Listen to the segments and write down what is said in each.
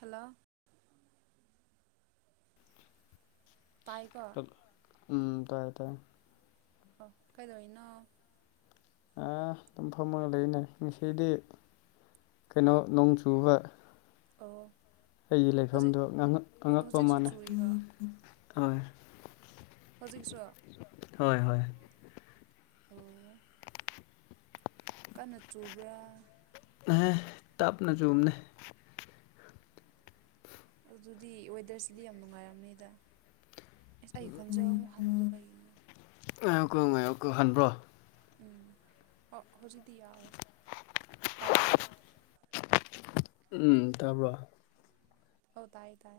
hello ꯇꯥꯏꯀꯣ ꯇꯕ ꯎꯝ ꯇꯥꯏ ꯇꯥꯏ ꯑ ꯀꯩꯗꯧꯋꯤꯅꯣ ꯑꯥ ꯑꯗꯨꯝ ꯐꯝꯃꯒ ꯂꯩꯕꯅꯦ ꯉꯁꯤꯗꯤ ꯀꯩꯅꯣ ꯅꯣꯡ ꯆꯨꯕ ꯑꯣ ꯑꯩꯒꯤ ꯍꯧꯖꯤꯛ ꯂꯩꯐꯝꯗꯣ ꯉꯉꯛ ꯍꯧꯖꯤꯛꯁꯨ ꯑꯉꯛꯄꯃꯥꯅꯦ ꯆꯨꯔꯤꯔꯣ ꯑꯣꯏ ꯍꯧꯖꯤꯛꯁꯨ ꯍꯣꯏ ꯍꯣꯏ ꯑꯣ ꯀꯟꯅ ꯆꯨꯕ꯭ꯔꯥ ꯑꯍꯦ ꯇꯞꯅ ꯆꯨꯝꯅꯦ ꯑꯗꯨꯗꯤ ꯋꯦꯗꯔꯁꯤꯗꯤ ꯌꯥꯝ ꯅꯨꯡꯉꯥꯏꯔꯝꯅꯤꯗ ꯏꯁ ꯑꯩ ꯈꯣꯟꯖꯦꯜ ꯑꯃꯨꯛ ꯍꯥꯟꯕꯗꯣ ꯀꯩꯒꯤꯅꯣ ꯉꯥꯏꯌꯨꯀꯣ ꯉꯥꯏꯌꯨꯀꯣ ꯍꯟꯕ꯭ꯔꯣ ꯎꯝ ꯑꯣ ꯍꯧꯖꯤꯛꯇꯤ ꯌꯥꯔꯦ ꯇꯥꯗ꯭ꯔꯦ ꯎꯝ ꯇꯥꯕ꯭ꯔꯣ ꯑꯣ ꯇꯥꯏ ꯇꯥꯏ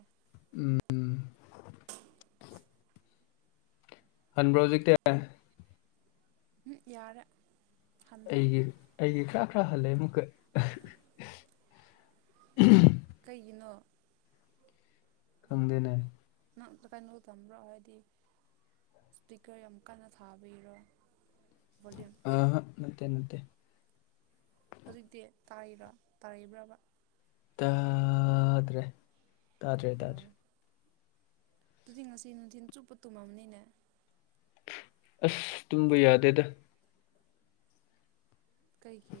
ꯎꯝ [inaudible] ꯍꯟꯕ꯭ꯔꯣ ꯍꯧꯖꯤꯛꯇꯤ ꯎꯝ ꯌꯥꯔꯦ ꯍꯟꯗ꯭ꯔꯦ ꯑꯩꯒꯤ ꯑꯩꯒꯤ ꯈꯔ ꯈꯔ ꯍꯜꯂꯦ ꯑꯃꯨꯛꯀ ꯀꯩꯒꯤꯅꯣ ꯈꯪꯗꯦꯅꯦ ꯀꯩꯅꯣ ꯇꯟꯕ꯭ꯔꯣ ꯍꯥꯢꯗꯤ ꯏꯁꯄꯤꯀꯔ ꯌꯥꯝ ꯀꯟꯅ ꯊꯥꯕꯤꯔꯣ ꯑꯍꯥ ꯅꯠꯇꯦ ꯅꯠꯇꯦ ꯍꯧꯖꯤꯛꯇꯤ ꯇꯥꯔꯤꯔꯣ ꯇꯥꯔꯤꯕ꯭ꯔꯕ ꯇꯥꯗ꯭ꯔꯦ ꯇꯥꯗ꯭ꯔꯦ ꯑꯣ ꯇꯥꯗ꯭ꯔꯦ ꯑꯗꯨꯗꯤ ꯉꯁꯤ ꯅꯨꯡꯊꯤꯟ ꯆꯨꯞꯄ ꯇꯨꯝꯃꯝꯅꯤꯅꯦ ꯑꯁ ꯇꯨꯝꯕ ꯌꯥꯗꯦꯗ ꯀꯩꯒꯤ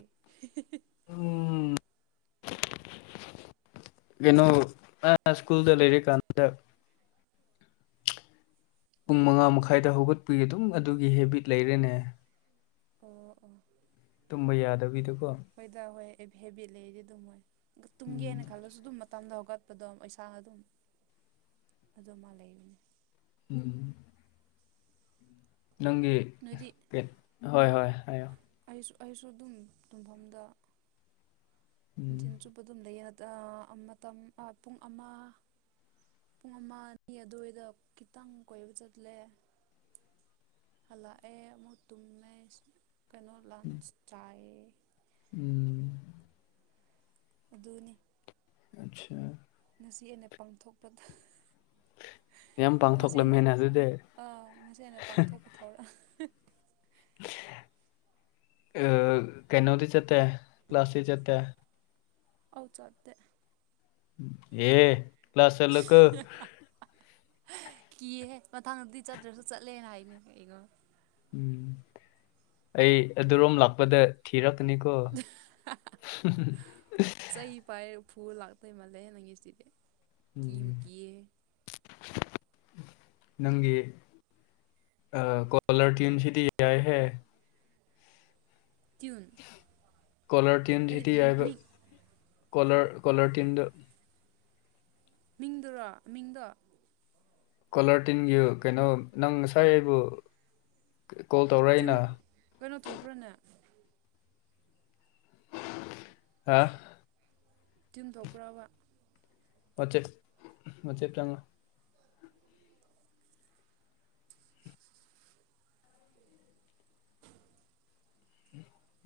ꯎꯝ ꯀꯩꯅꯣ ꯑ ꯏꯁ꯭ꯀꯨꯜꯗꯥ ꯂꯩꯔꯤꯀꯥꯟꯗ ꯄꯨꯡ ꯃꯉꯥ ꯃꯈꯥꯏꯗ ꯍꯧꯒꯠꯄꯒꯤ ꯑꯗꯨꯝ ꯑꯗꯨꯒꯤ ꯍꯦꯕꯤꯠ ꯂꯩꯔꯦꯅꯦ ꯑꯣ ꯑꯣ ꯇꯨꯝꯕ ꯌꯥꯗꯕꯤꯗꯀꯣ ꯍꯣꯏꯗ ꯍꯣꯏ ꯍꯦꯕꯤꯠ ꯂꯩꯔꯗꯤ ꯑꯗꯨꯝ ꯃꯣꯏ ꯎꯝ ꯇꯨꯝꯒꯦꯅ ꯈꯜꯂꯁꯨ ꯑꯗꯨꯝ ꯃꯇꯝꯗ ꯍꯧꯒꯠꯄꯗꯣ ꯏꯁꯥꯅ ꯑꯗꯨꯝ ꯑꯗꯨꯃ ꯂꯩꯕꯅꯤ ꯎꯝ ꯅꯪꯒꯤ ꯅꯣꯏꯗꯤ ꯍꯣꯏ ꯍꯣꯏ ꯍꯥꯏꯌꯣ ꯑꯩꯁꯨ ꯑꯗꯨꯝ ꯇꯨꯝꯐꯝꯗ ꯎꯝ ꯅꯨꯡꯊꯤꯟ ꯆꯨꯞꯄ ꯑꯗꯨꯝ ꯂꯩꯌꯦ ꯃꯇꯝ ꯄꯨꯡ ꯑꯃ ꯄꯨꯡ ꯑꯃ ꯑꯅꯤ ꯑꯗꯨꯋꯥꯏꯗ ꯈꯤꯇꯪ ꯀꯣꯏꯕ ꯆꯠꯂꯦ ꯍꯜꯂꯛꯑꯦ ꯑꯃꯨꯛ ꯇꯨꯝꯃꯦ ꯀꯩꯅꯣ ꯂꯥꯟꯆ ꯆꯥꯏꯌꯦ ꯎꯝ ꯑꯗꯨꯅꯤ ꯑꯆꯥ ꯉꯁꯤ ꯑꯩꯅ ꯄꯡꯊꯣꯛꯄꯗ ꯌꯥꯝ ꯉꯁꯤ ꯑꯩꯅ ꯄꯥꯡꯊꯣꯛꯂꯝꯃꯦꯅ ꯑꯗꯨꯗꯤ ꯑꯥ ꯉꯁꯤ ꯑꯩꯅ ꯄꯥꯡꯊꯣꯛꯄ ꯊꯧꯔꯥꯡ [unintelligible] ꯑ ꯀꯩꯅꯣꯗꯤ ꯆꯠꯇꯦ ꯀ꯭ꯂꯥꯁꯇꯤ ꯆꯠꯇꯦ ꯑꯧ ꯆꯠꯇꯦ ꯌꯦ ꯀ꯭ꯂꯥꯁ ꯆꯠꯂꯨꯀꯣ ꯀꯤꯌꯦꯍꯦ ꯃꯊꯪꯗꯗꯤ ꯆꯠꯇ꯭ꯔꯁꯨ ꯆꯠꯂꯦ ꯍꯥꯏꯅꯤ ꯌꯦꯡꯉꯣ ꯑꯩ ꯑꯗꯨꯔꯣꯝ ꯂꯥꯛꯄꯗ ꯊꯤꯔꯛ [unintelligible] ꯆꯩ ꯄꯥꯏꯔ ꯐꯨ ꯂꯥꯛꯇꯣꯏ ꯃꯥꯜꯂꯦ ꯅꯪꯒꯤꯁꯤꯗꯤ ꯎꯝ ꯀꯤꯕꯨ ꯀꯤꯌꯦꯍꯦ ꯅꯪꯒꯤ ꯑꯥ ꯀꯣꯂꯔ ꯇꯤꯌꯨꯟꯁꯤꯗꯤ ꯌꯥꯏ ꯍꯦ ꯇ꯭ꯌꯨꯟ ꯀꯣꯂꯔ ꯍꯥꯏꯗꯤ ꯇꯤꯌꯨꯟꯁꯤꯗꯤ ꯌꯥꯏꯕ ꯃꯤꯡ ꯀꯣꯂꯔ ꯀꯣꯂꯔ ꯇꯤꯌꯨꯟꯗꯣ ꯃꯤꯡꯗꯨꯔꯣ ꯃꯤꯡꯗꯣ ꯀꯣꯂꯔꯇꯤꯌꯨꯟꯒꯤ ꯀꯩꯅꯣ ꯅꯪ ꯉꯁꯥꯏ ꯑꯩꯕꯨ ꯀꯣꯜ ꯇꯧꯔꯛ ꯇ꯭ꯌꯨꯟ ꯑꯦꯅ ꯀꯩꯅꯣ ꯊꯣꯛꯄ꯭ꯔꯥꯅꯦ ꯑꯥ ꯇꯤꯟ ꯇꯧꯕ꯭ꯔꯥꯕ ꯋꯥꯆꯦꯞ ꯋꯥꯆꯦꯞ ꯆꯪꯉꯣ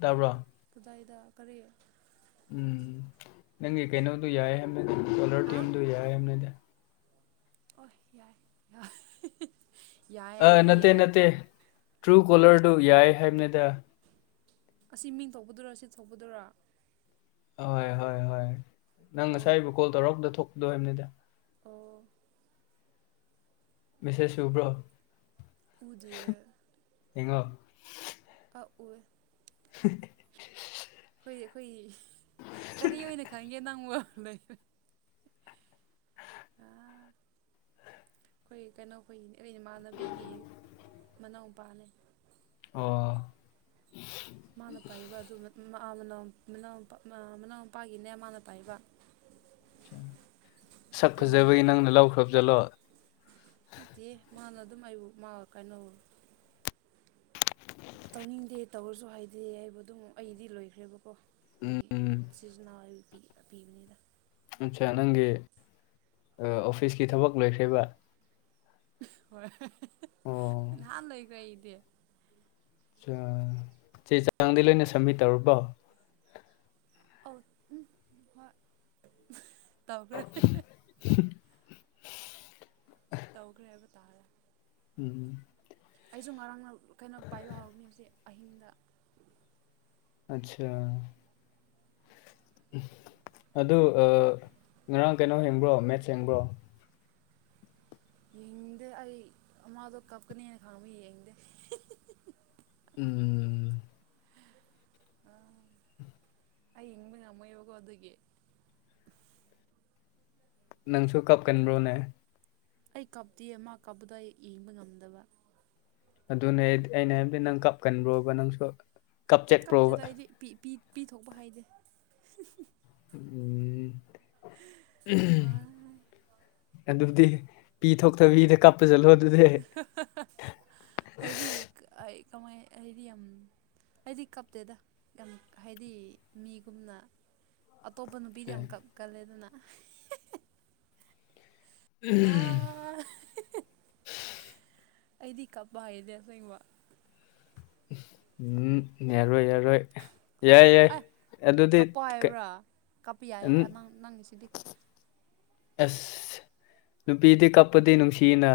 ꯇꯥꯕ꯭ꯔꯣ ꯀꯗꯥꯏꯗ ꯀꯔꯤ ꯎꯝ ꯅꯪꯒꯤ ꯀꯩꯅꯣꯗꯨ ꯌꯥꯏ ꯍꯥꯏꯕꯅꯤꯗ ꯀꯣꯜꯂꯔ ꯍꯥ ꯇꯋꯤꯟꯗꯨ ꯌꯥꯏ ꯌꯥꯏꯕꯅꯤꯗ ꯑꯣ ꯌꯥꯏ ꯌꯥꯏ ꯍꯤꯍꯤ ꯑꯥ ꯅꯠꯇꯦ ꯅꯠꯇꯦ ꯇ꯭ꯔꯨ ꯀꯣꯂꯔꯗꯨ ꯌꯥꯏ ꯍꯥꯏꯕꯅꯤꯗ ꯑꯁꯤ ꯃꯤꯡ ꯊꯧꯛꯄꯗꯨꯔꯣ ꯁꯤ ꯊꯧꯛꯄꯗꯨꯔ ꯍꯣꯏ ꯍꯣꯏ ꯍꯣꯏ ꯅꯪ ꯑꯣ ꯉꯁꯥꯏꯕꯨ ꯀꯣꯜ ꯇꯧꯔꯛꯄꯗ ꯊꯣꯛꯄꯗꯣ ꯍꯥꯏꯕꯅꯤꯗ ꯑꯣ ꯃꯦꯁꯦꯁ ꯎꯕ꯭ꯔꯣ ꯎꯗꯤꯌꯦ ꯌꯦꯡꯉꯣ ꯑꯞ ꯎꯏ ꯍꯤꯍꯤꯍꯤꯍꯤ ꯑꯩꯈꯣꯏ ꯑꯩꯈꯣꯏꯒꯤ ꯀꯔꯤ ꯑꯣꯏꯅ ꯈꯟꯒꯦ ꯅꯪꯕꯨ ꯑꯥ ꯑꯩꯈꯣꯏ ꯀꯩꯅꯣꯈꯣꯏꯒꯤ ꯑꯩ ꯏꯃꯥꯟꯅꯕꯤꯒꯤ ꯃꯅꯥꯎꯄꯥꯅꯦ ꯑꯣ ꯃꯥꯅ ꯄꯥꯏꯕ ꯑꯗꯨ ꯃꯅꯥꯎꯄꯥ ꯃꯅꯥꯎ ꯄꯥꯒꯤꯅꯦ ꯃꯥꯅ ꯄꯥꯏꯕ ꯁꯛ ꯑꯗꯨ ꯃꯥꯅ ꯐꯖꯕꯩ ꯅꯪꯅ ꯂꯥꯎꯈ꯭ꯔꯕꯖꯥꯠꯂꯣ ꯅꯠꯇꯦ ꯃꯥꯅ ꯑꯗꯨꯝ ꯑꯩꯕꯨ ꯃꯥꯒ ꯀꯥꯏꯅꯧ ꯇꯧꯅꯤꯡꯗꯦ ꯇꯧꯔꯁꯨ ꯍꯥꯏꯗꯦ ꯍꯥꯏꯕꯗꯨ ꯑꯩꯒꯤꯗꯤ ꯂꯣꯏꯈ꯭ꯔꯦꯕꯀꯣ ꯎꯝ ꯁꯤꯖꯟꯅꯦꯜ ꯄꯤꯕ ꯄꯤꯕꯅꯤꯗꯥ ꯑꯠꯆꯥ ꯅꯪꯒꯤ ꯑꯥ ꯑꯣꯐꯤꯁꯀꯤ ꯊꯕꯛ ꯂꯣꯏꯈ꯭ꯔꯦꯕꯥ ꯍꯣꯏ ꯍꯤꯍꯤ ꯅꯍꯥꯟ ꯂꯣꯏꯈ꯭ꯔꯦ ꯑꯩꯗꯤ ꯆꯥ ꯆꯦ ꯆꯥꯡꯗꯤ ꯂꯣꯏꯅ ꯁꯦꯝꯃꯤꯠ ꯇꯧꯔꯕꯣ ꯑꯧ ꯎꯝ ꯃꯥ ꯇꯧꯈ꯭ꯔꯦ ꯍꯦꯍꯦ ꯇꯧꯈ꯭ꯔꯦ ꯍꯥꯏꯕ ꯇꯥꯔꯦ ꯎꯝ ꯑꯩꯁꯨ ꯉꯔꯥꯡ ꯅ ꯀꯩꯅꯣ ꯄꯥꯏꯕ ꯍꯥꯎꯕꯅꯤ ꯍꯧꯖꯤꯛ ꯑꯍꯤꯡꯗꯥ ꯑꯠꯁꯥ ꯑꯗꯨ ꯑꯥ ꯉꯔꯥꯡ ꯀꯩꯅꯣ ꯑꯦꯡꯕ꯭ꯔꯣ ꯃꯦꯠꯁ ꯌꯦꯡꯕ꯭ꯔꯣ ꯌꯦꯡꯗꯦ ꯑꯩ ꯑꯃꯗꯤ ꯀꯞꯀꯅꯤꯅ ꯈꯥꯡꯃꯤ ꯌꯦꯡꯗꯦ ꯍꯤꯍꯤꯍꯤ ꯎꯝ ꯎꯝ ꯑꯩ ꯌꯦꯡꯕ ꯉꯝꯃꯣꯏꯕꯀꯣ ꯑꯗꯨꯒꯤ ꯅꯪꯁꯨ ꯀꯞꯀꯟꯕ꯭ꯔꯣꯅꯦ ꯑꯩ ꯀꯞꯇꯤꯌꯦ ꯃꯥ ꯀꯥꯞꯄꯗꯣ ꯑꯩ ꯌꯦꯡꯕ ꯉꯝꯗꯕ ꯑꯗꯨꯅꯦ ꯑꯩꯠ ꯑꯩꯅ ꯍꯥꯏꯕꯗꯤ ꯅꯪ ꯀꯞꯀꯟꯕ꯭ꯔꯣꯕ ꯅꯪꯁꯨ ꯀꯞꯆꯠꯄ꯭ꯔꯣꯕ ꯀꯞꯇꯦꯗ ꯑꯩꯗꯤ ꯄꯤ ꯄꯤ ꯄꯤꯊꯣꯛꯄ ꯍꯩꯇꯦ ꯍꯨꯝ ꯍꯨꯝ [unintelligible] ꯑꯗꯨ ꯗꯤ ꯄꯤ ꯊꯣꯛꯇꯕꯤꯗ ꯀꯞꯄꯖ ꯂꯣꯜ [unintelligible] ꯑꯩꯗꯤ ꯀꯞꯇꯦꯗ ꯌꯥꯝ ꯍꯥꯏꯗꯤ ꯃꯤꯒꯨꯝꯅ ꯑꯇꯣꯞꯄ ꯅꯨꯄꯤꯗꯤ ꯌꯥꯝ ꯀꯞꯀꯜꯂꯦꯗꯨꯅ [unintelligible] ꯎꯝ ꯑꯩꯗꯤ ꯀꯄꯄ ꯍꯩꯗꯦ ꯑꯁꯦꯡꯕ ꯎꯝ ꯌꯥꯔꯣꯏ ꯌꯥꯔꯣꯏ ꯌꯥꯏ ꯌꯥꯏ ꯑꯦ ꯑꯗꯨꯗꯤ ꯀꯞꯄꯣ ꯍꯥꯏꯕ꯭ꯔꯥ ꯀꯞꯄꯤ ꯌꯥꯏ ꯎꯝ ꯑ ꯅꯪ ꯅꯪ ꯁꯤꯗꯤ ꯑꯁ ꯅꯨꯄꯤꯗꯤ ꯀꯞꯄꯗꯤ ꯅꯨꯡꯁꯤꯌꯦꯅ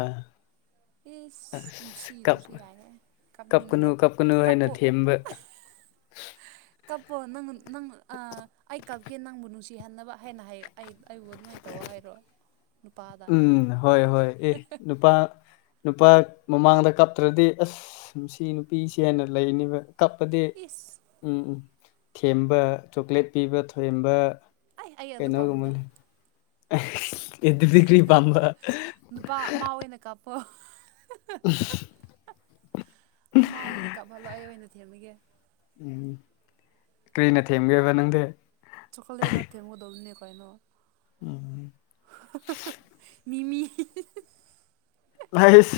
ꯏꯁ ꯑꯁ ꯀꯞ ꯅꯨꯡꯁꯤꯗ꯭ꯔꯁꯨ ꯌꯥꯏꯍꯦ ꯀꯞꯀꯅꯨ ꯀꯞꯅꯤꯡꯗꯦ ꯀꯞꯀꯅꯨ ꯍꯥꯏꯅ ꯀꯞꯄꯣ ꯊꯦꯝꯕ [inaudible] ꯀꯞꯄꯣ ꯅꯪ ꯅꯪ ꯑ ꯑꯩ ꯀꯞꯀꯦ ꯅꯪꯕꯨ ꯅꯨꯡꯁꯤꯍꯟꯅꯕ ꯍꯥꯏꯅ ꯍꯥꯏ ꯑꯩ ꯑꯩꯕꯨ ꯑꯗꯨꯃꯥꯏꯅ ꯇꯧꯋꯣ ꯍꯥꯏꯔꯛꯑꯣ ꯎꯝ ꯍꯣꯏ ꯍꯣꯏ ꯑꯦ ꯅꯨꯄꯥ ꯅꯨꯄꯥ ꯃꯃꯥꯡꯗ ꯀꯥꯞꯇ꯭ꯔꯗꯤ ꯑꯁ ꯁꯤ ꯅꯨꯄꯤꯁꯤ ꯍꯥꯏꯅ ꯂꯩꯅꯤꯕ ꯀꯞꯄꯗꯤ ꯏꯁ ꯎꯝ ꯊꯦꯝꯕ ꯆꯣꯀ꯭ꯂꯦꯠ ꯄꯤꯕ ꯊꯦꯝꯕ ꯑꯩ ꯑꯩ ꯑꯗꯨ ꯄꯥꯝꯗꯦ ꯑꯩꯁ ꯑꯗꯨꯗꯤ ꯀꯔꯤ ꯄꯥꯝꯕ ꯅꯨꯄꯥ ꯃꯥ [unintelligible] ꯃꯥ ꯑꯣꯏꯅ ꯀꯥꯞꯍꯜꯂꯣ ꯑꯩ ꯑꯣꯏꯅ ꯊꯦꯝꯕꯤꯒꯦ ꯎꯝ ꯀꯔꯤꯅ ꯊꯦꯝꯒꯦꯕ ꯍꯥꯏꯕ ꯅꯪꯗꯤ ꯆꯣꯀꯣꯂꯦꯠꯅ ꯊꯦꯝꯒꯗꯧꯅꯤ ꯀꯩꯅꯣ ꯎꯝ [unintelligible] ꯃꯤꯃꯤ ꯑꯩꯁ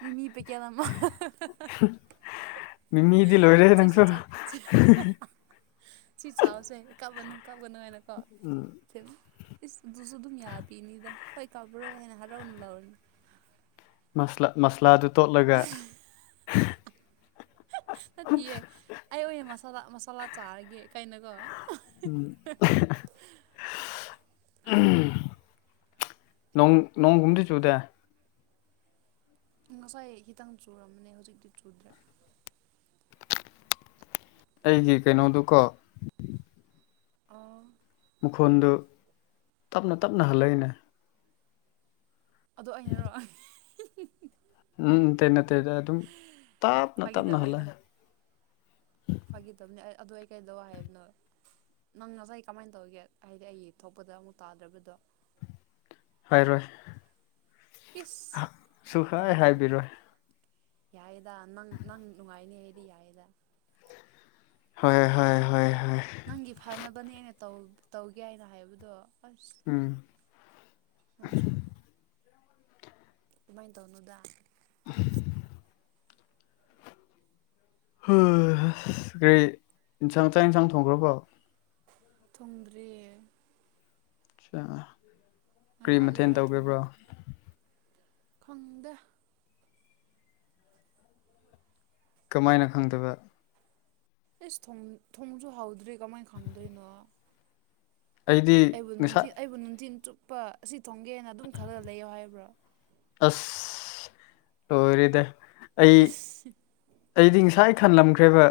ꯃꯤꯃꯤ ꯄꯦꯀꯦꯠ ꯑꯃ [unintelligible] ꯃꯤꯃꯤꯗꯤ ꯂꯣꯏꯔꯦ ꯆꯦꯁꯤ ꯅꯪꯁꯨ ꯆꯥ [unintelligible] ꯁꯤ ꯆꯥꯎꯁꯦ ꯀꯞꯄꯅꯨ ꯀꯞꯄꯅꯨ ꯍꯥꯏꯅ ꯀꯣ ꯏꯁ ꯑꯗꯨꯁꯨ ꯑꯗꯨꯝ ꯌꯥꯕꯤꯅꯤꯗ ꯍꯣꯏ ꯀꯥꯞꯕ꯭ꯔꯣꯏ ꯍꯥꯏꯅ ꯍꯔꯥꯎꯅ ꯂꯧꯎꯅꯤ ꯃꯁ꯭ꯂꯥ ꯃꯁꯂꯥꯗꯨ ꯇꯣꯠꯂꯒ [unintelligible] ꯅꯠꯇꯤꯌꯦ ꯑꯩ ꯑꯣꯏꯅ ꯃꯁꯥꯂ ꯃꯁꯥꯂꯥ ꯆꯥꯔꯒꯦ ꯀꯩꯅꯒꯣ [unintelligible] ꯅꯣꯡ ꯅꯣꯡꯒꯨꯝꯗꯤ ꯆꯨꯗꯦ ꯉꯁꯥꯏ ꯈꯤꯇꯪ ꯆꯨꯨꯔꯝꯕꯅꯦ ꯍꯧꯖꯤꯛꯇꯤ ꯆꯨꯗ꯭ꯔꯦ ꯑꯩꯒꯤ ꯀꯩꯅꯣꯗꯨꯀꯣ ꯑꯣ ꯃꯈꯨꯟꯗꯨ ꯇꯞꯅ ꯇꯞꯅ ꯍꯜꯂꯛꯏꯅꯦ ꯑꯗꯣ ꯑꯩꯅꯔꯣ [unintelligible] ꯎꯝ ꯇꯦ ꯅꯠꯇꯦꯗ ꯑꯗꯨꯝ ꯇꯞꯅ ꯇꯞꯅ ꯍꯜꯂꯑꯦ ꯐꯒꯤꯇꯧꯎꯅꯦ ꯑꯗꯨ ꯑꯩ ꯀꯩꯗꯧ ꯍꯥꯏꯕꯅꯣ ꯅꯪ ꯉꯁꯥꯏ ꯀꯃꯥꯏꯟ ꯇꯧꯒꯦ ꯍꯥꯏꯗꯤ ꯑꯩ ꯊꯣꯛꯄꯗ ꯑꯃꯨꯛ ꯇꯥꯗ꯭ꯔꯕꯗꯣ ꯔꯣꯏ ꯏꯁ ꯁꯨꯍꯥꯏ ꯐꯠꯇꯕꯗꯣ ꯍꯥꯏꯕꯤꯔꯣꯏ ꯌꯥꯏꯌꯦꯗ ꯅꯪ ꯅꯪ ꯅꯨꯡꯉꯥꯏꯅꯤ ꯗꯤ ꯌꯥꯏꯌꯦꯗ ꯍꯣꯏ ꯍꯣꯏ ꯍꯣꯏ ꯍꯣꯏ ꯅꯪꯒꯤ ꯐꯅꯕꯅꯦ ꯑꯩꯅ ꯇꯧ ꯇꯧꯒꯦ ꯍꯥꯏꯅ ꯍꯥꯏꯕꯗꯣ ꯑ ꯎꯝ ꯅꯪꯁꯨ ꯑꯗꯨꯃꯥꯏꯟ ꯇꯧꯅꯨꯗ [inaudible] ꯍꯥ ꯀꯔꯤ ꯏꯟꯁꯥꯡ ꯆꯥꯌꯦꯟꯁꯥꯡ ꯊꯣꯡꯈ꯭ꯔꯣꯕꯣ ꯊꯨꯡꯗ꯭ꯔꯤ [unintelligible] ꯀꯔꯤ ꯉꯥꯏꯍꯥꯛ ꯃꯊꯦꯜ ꯂꯩꯔ ꯊꯨꯡꯉꯨ ꯇꯧꯒꯦꯕ꯭ꯔꯣ ꯈꯪꯗꯦ ꯀꯃꯥꯏꯅ ꯈꯪꯗꯕ ꯑꯦꯁ ꯊꯣꯡ ꯊꯣꯡꯁꯨ ꯍꯥꯎꯗ꯭ꯔꯤ ꯀꯃꯥꯏ ꯈꯪꯗꯣꯏꯅꯣ ꯑꯩꯗꯤ ꯑꯩꯕꯨ ꯅꯨꯡꯊꯤ ꯉꯁꯥꯏ ꯑꯩꯕꯨ ꯅꯨꯡꯊꯤꯜ ꯆꯨꯞꯄ ꯑꯁꯤ ꯊꯣꯡꯒꯦꯅ ꯑꯗꯨꯝ ꯈꯜꯂ ꯂꯩꯌꯣ ꯍꯥꯏꯕ꯭ꯔꯣ ꯑꯁ ꯂꯣꯏꯔꯦꯗ ꯑꯩ ꯏꯁ ꯑꯩꯗꯤ ꯉꯁꯥꯏ ꯈꯜꯂꯝꯈ꯭ꯔꯦꯕ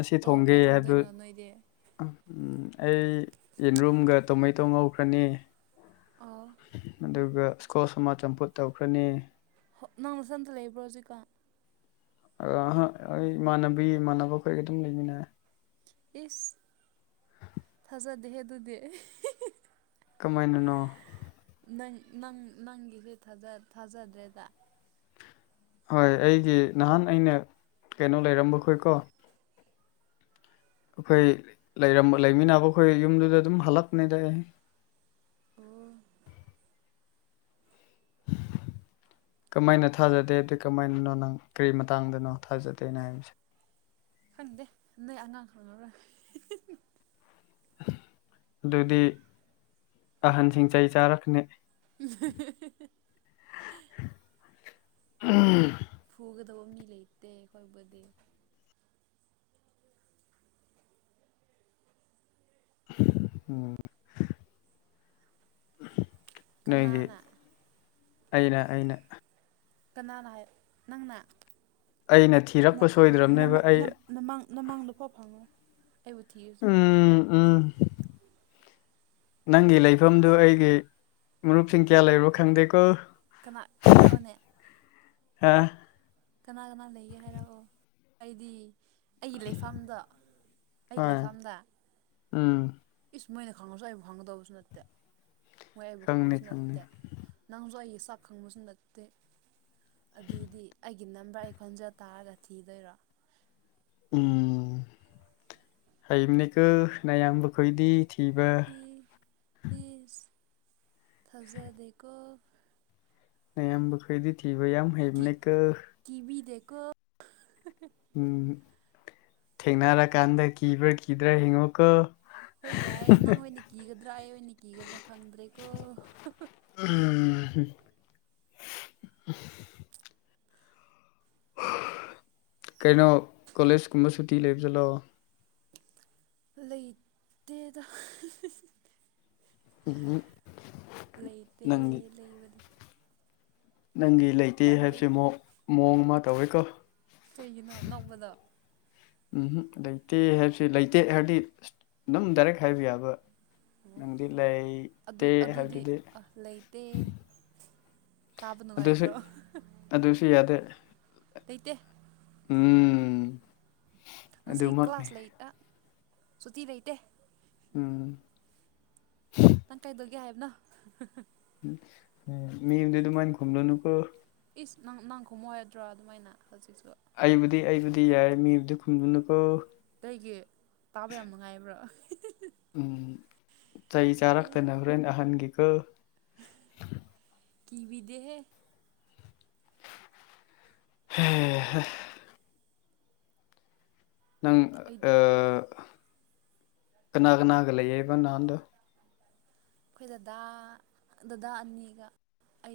ꯑꯁꯤ ꯑꯣ ꯊꯣꯡꯒꯦ ꯀꯩ ꯍꯥꯏꯗꯣ ꯊꯣꯡꯗꯣꯏꯅꯣ ꯅꯣꯏꯗꯤ ꯎꯝ ꯑꯩ ꯌꯦꯟꯔꯨꯝꯒ ꯇꯣꯃꯦꯇꯣ ꯉꯧꯈ꯭ꯔꯅꯤ ꯑꯣ ꯑꯗꯨꯒ ꯏꯁꯀꯣꯁ ꯑꯃ ꯆꯝꯐꯨꯠ ꯇꯧꯈ꯭ꯔꯅꯤ ꯍꯣ ꯅꯪꯊꯟꯇ ꯂꯩꯕ꯭ꯔꯣ ꯍꯧꯖꯤꯛꯀꯥꯟ ꯑꯥꯍꯥ ꯑꯩ ꯏꯃꯥꯟꯅꯕꯤ ꯏꯃꯥꯟꯅꯕ ꯈꯣꯏꯒ ꯑꯗꯨꯝ ꯂꯩꯃꯤꯟꯅꯩꯌꯦ ꯏꯁ ꯊꯖꯗꯦꯍꯦ ꯑꯗꯨꯗꯤ ꯀꯃꯥꯏꯅꯅꯣ ꯅꯪ ꯅꯪ ꯅꯪꯒꯤꯁꯦ ꯊꯥꯖ ꯊꯥꯖꯗ꯭ꯔꯦꯗ ꯍꯣꯏ ꯑꯩꯒꯤ ꯅꯍꯥꯟ ꯑꯩꯅ ꯀꯩꯅꯣ ꯂꯩꯔꯝꯕꯈꯣꯏꯀꯣ ꯑꯩꯈꯣꯏ ꯂꯩꯔꯝꯕ ꯂꯩꯃꯤꯟꯅꯕ ꯈꯣꯏ ꯌꯨꯝꯗꯨꯗ ꯑꯗꯨꯝ ꯍꯜꯂꯛꯄꯅꯦꯗ ꯍꯦ ꯑꯣ [inaudible] ꯀꯃꯥꯏꯅ ꯊꯥꯖꯗꯦꯗꯤ ꯀꯃꯥꯏꯅꯅꯣ ꯅꯪ ꯀꯔꯤ ꯃꯇꯥꯡꯗꯅꯣ ꯊꯥꯖꯗꯦꯅ ꯍꯥꯏꯕꯁꯦ ꯈꯪꯗꯦ ꯅꯣꯏ ꯑꯉꯥꯡ ꯈꯪꯉꯔꯣꯏ [unintelligible] ꯑꯗꯨꯗꯤ ꯑꯍꯟꯁꯤꯡ ꯆꯩ ꯆꯥꯔꯛꯀꯅꯤ [unintelligible] [unintelligible] ꯐꯨꯒꯗꯧꯕ ꯃꯤ ꯂꯩꯇꯦ ꯑꯩꯈꯣꯏꯕꯨꯗꯤ [inaudible] [inaudible] ꯅꯣꯏꯒꯤ ꯀꯅꯥꯅ ꯑꯩꯅ ꯑꯩꯅ ꯀꯅꯥꯅ ꯍꯥꯏ ꯅꯪꯅ ꯑꯩꯅ ꯊꯤꯔꯛꯄ ꯁꯣꯏꯗ꯭ꯔꯕꯅꯦꯕ ꯑꯩ ꯅꯃꯥꯡꯗꯐꯥꯎ ꯐꯪꯉꯣꯢ ꯑꯩꯕꯨ ꯊꯤꯔꯁꯨ ꯑꯝ ꯅꯪꯒꯤ ꯂꯩꯐꯝꯗꯨ ꯑꯩꯒꯤ ꯃꯔꯨꯞꯁꯤꯡ ꯀꯌꯥ ꯂꯩꯔꯣ ꯈꯪꯗꯦꯀꯣ ꯀꯅꯥ ꯍꯥꯏꯔꯛꯑꯣꯅꯦ ꯑꯥ ꯀꯅꯥ ꯀꯅꯥ ꯂꯩꯒꯦ ꯍꯥꯏꯔꯛꯑꯣ ꯑꯩꯗꯤ ꯑꯩꯒꯤ ꯂꯩꯐꯝꯗꯣ ꯑꯩꯒꯤ ꯍꯣꯏ ꯂꯩꯐꯝꯗ ꯎꯝ ꯑꯥ ꯃꯣꯏꯅ ꯈꯪꯉꯁꯨ ꯑꯩꯕꯨ ꯈꯪꯒꯗꯕꯁꯨ ꯅꯠꯇꯦ ꯃꯣꯏ ꯑꯩꯕꯨ ꯈꯪꯅꯤ ꯈꯪꯕꯁꯨ ꯈꯪꯅꯤ ꯅꯠꯇꯦ ꯅꯪꯁꯨ ꯑꯩꯒꯤ ꯆꯥꯛ ꯈꯪꯕꯁꯨ ꯅꯠꯇꯦ ꯑꯗꯨꯗꯤ ꯑꯩꯒꯤ ꯅꯝꯕꯔ ꯑꯩ ꯈꯣꯟꯖꯦꯜ ꯇꯥꯔꯒ ꯊꯤꯗꯣꯏꯔꯣ ꯎꯝ ꯍꯩꯕꯅꯤꯀꯣ ꯅꯌꯥꯝꯕ ꯈꯣꯢꯗꯤ ꯊꯤꯕ ꯊꯥꯖꯥꯗꯦꯀꯣ ꯅꯌꯥꯝꯕꯈꯣꯏꯗꯤ ꯊꯤꯕ ꯌꯥꯝ ꯍꯩꯕꯅꯦꯀꯣ ꯀꯣ ꯎꯝ ꯊꯦꯡꯅꯔꯀꯥꯟꯗ ꯀꯤꯕ꯭ꯔꯥ ꯀꯤꯗ꯭ꯔꯥ ꯍꯤꯡꯉꯣꯀꯣ ꯍꯣꯏ ꯌꯥꯏ ꯅꯪ ꯑꯣꯏꯅ ꯀꯤꯒꯗ꯭ꯔꯥ ꯑꯩ ꯑꯣꯏꯅ ꯀꯤꯒꯗ꯭ꯔꯥ ꯈꯪꯗ꯭ꯔꯦꯀꯣ ꯍꯥꯍꯥ ꯎꯝ ꯀꯩꯅꯣ ꯀꯣꯂꯦꯖ ꯀꯨꯝꯕ ꯁꯨꯇꯤ ꯂꯩꯕꯖꯥꯠꯂꯣ ꯂꯩꯇꯦꯗ ꯍꯤꯍꯤꯍꯤ ꯎꯝ ꯂꯩꯇꯦ ꯅꯪꯒꯤ ꯂꯩꯕꯗꯤ ꯅꯪꯒꯤ ꯂꯩꯇꯦ ꯇꯟꯕꯩ ꯍꯥꯏꯕꯁꯦꯃꯨꯛ ꯃꯑꯣꯡ ꯑꯃ ꯇꯧꯋꯦꯀꯣ ꯀꯩꯒꯤꯅꯣ ꯅꯣꯛꯕꯗꯣ ꯎꯝꯍꯝ ꯂꯩꯇꯦ ꯍꯥꯏꯕꯁꯤ ꯂꯩꯇꯦ ꯍꯥꯏꯕꯗꯤ ꯑꯗꯨꯝ ꯗꯥꯏꯔꯦꯛ ꯍꯥꯏꯕ ꯌꯥꯕ ꯑꯣ ꯅꯪꯗꯤ ꯂꯩ ꯑꯗꯨ ꯇꯦ ꯑꯗꯨꯗꯤ ꯍꯥꯏꯕꯗꯨꯗꯤ ꯑ ꯂꯩꯇꯦ ꯇꯥꯕ ꯑꯗꯨꯁꯨ ꯅꯨꯡꯉꯥꯏꯇ꯭ꯔꯣ ꯑꯗꯨꯁꯨ ꯌꯥꯗꯦ ꯂꯩꯇꯦ ꯎꯝ ꯉꯁꯤ ꯑꯗꯨꯃꯛꯅꯤ ꯀ꯭ꯂꯥꯁ ꯂꯩꯇ ꯑꯤ ꯁꯨꯇꯤ ꯂꯩꯇꯦ ꯎꯝ ꯅꯪ ꯀꯥꯏꯗꯧꯒꯦ ꯍꯥꯏꯕꯅꯣ ꯍꯤꯍꯤ ꯃꯤꯉꯣꯟꯗ ꯑꯗꯨꯃꯥꯏꯅ ꯈꯨꯝꯂꯨꯅꯨ ꯀꯣ ꯏꯁ ꯅꯪ ꯅꯪ ꯈꯣꯡꯃꯣ ꯍꯥꯢꯗ꯭ꯔꯣ ꯑꯗꯨꯃꯥꯏꯅ ꯍꯧꯖꯤꯛꯁꯨ ꯑꯩꯕꯨꯗꯤ ꯑꯩꯕꯨꯗꯤ ꯌꯥꯏ ꯃꯤꯕꯨꯗꯤ ꯈꯨꯝꯂꯨꯅꯨꯀꯣ ꯑꯩꯒꯤ ꯇꯥꯕ ꯌꯥꯝ ꯅꯨꯡꯉꯥꯏꯕ꯭ꯔꯣ ꯍꯤꯍꯤ ꯎꯝ ꯆꯩ ꯆꯥꯔꯛꯇꯅ ꯍꯣꯔꯦꯟ ꯑꯍꯟꯒꯤꯀꯣ ꯀꯤꯕꯤꯗꯦꯍꯦ ꯍꯦꯍꯦ ꯅꯪ ꯑꯩ ꯑꯥ ꯀꯅꯥ ꯀꯅꯥꯒ ꯂꯩꯌꯦꯕ ꯅꯍꯥꯟꯗꯣ ꯑꯩꯈꯣꯏ ꯗꯗꯥ ꯗꯗꯥ ꯑꯅꯤꯒ ꯑꯩ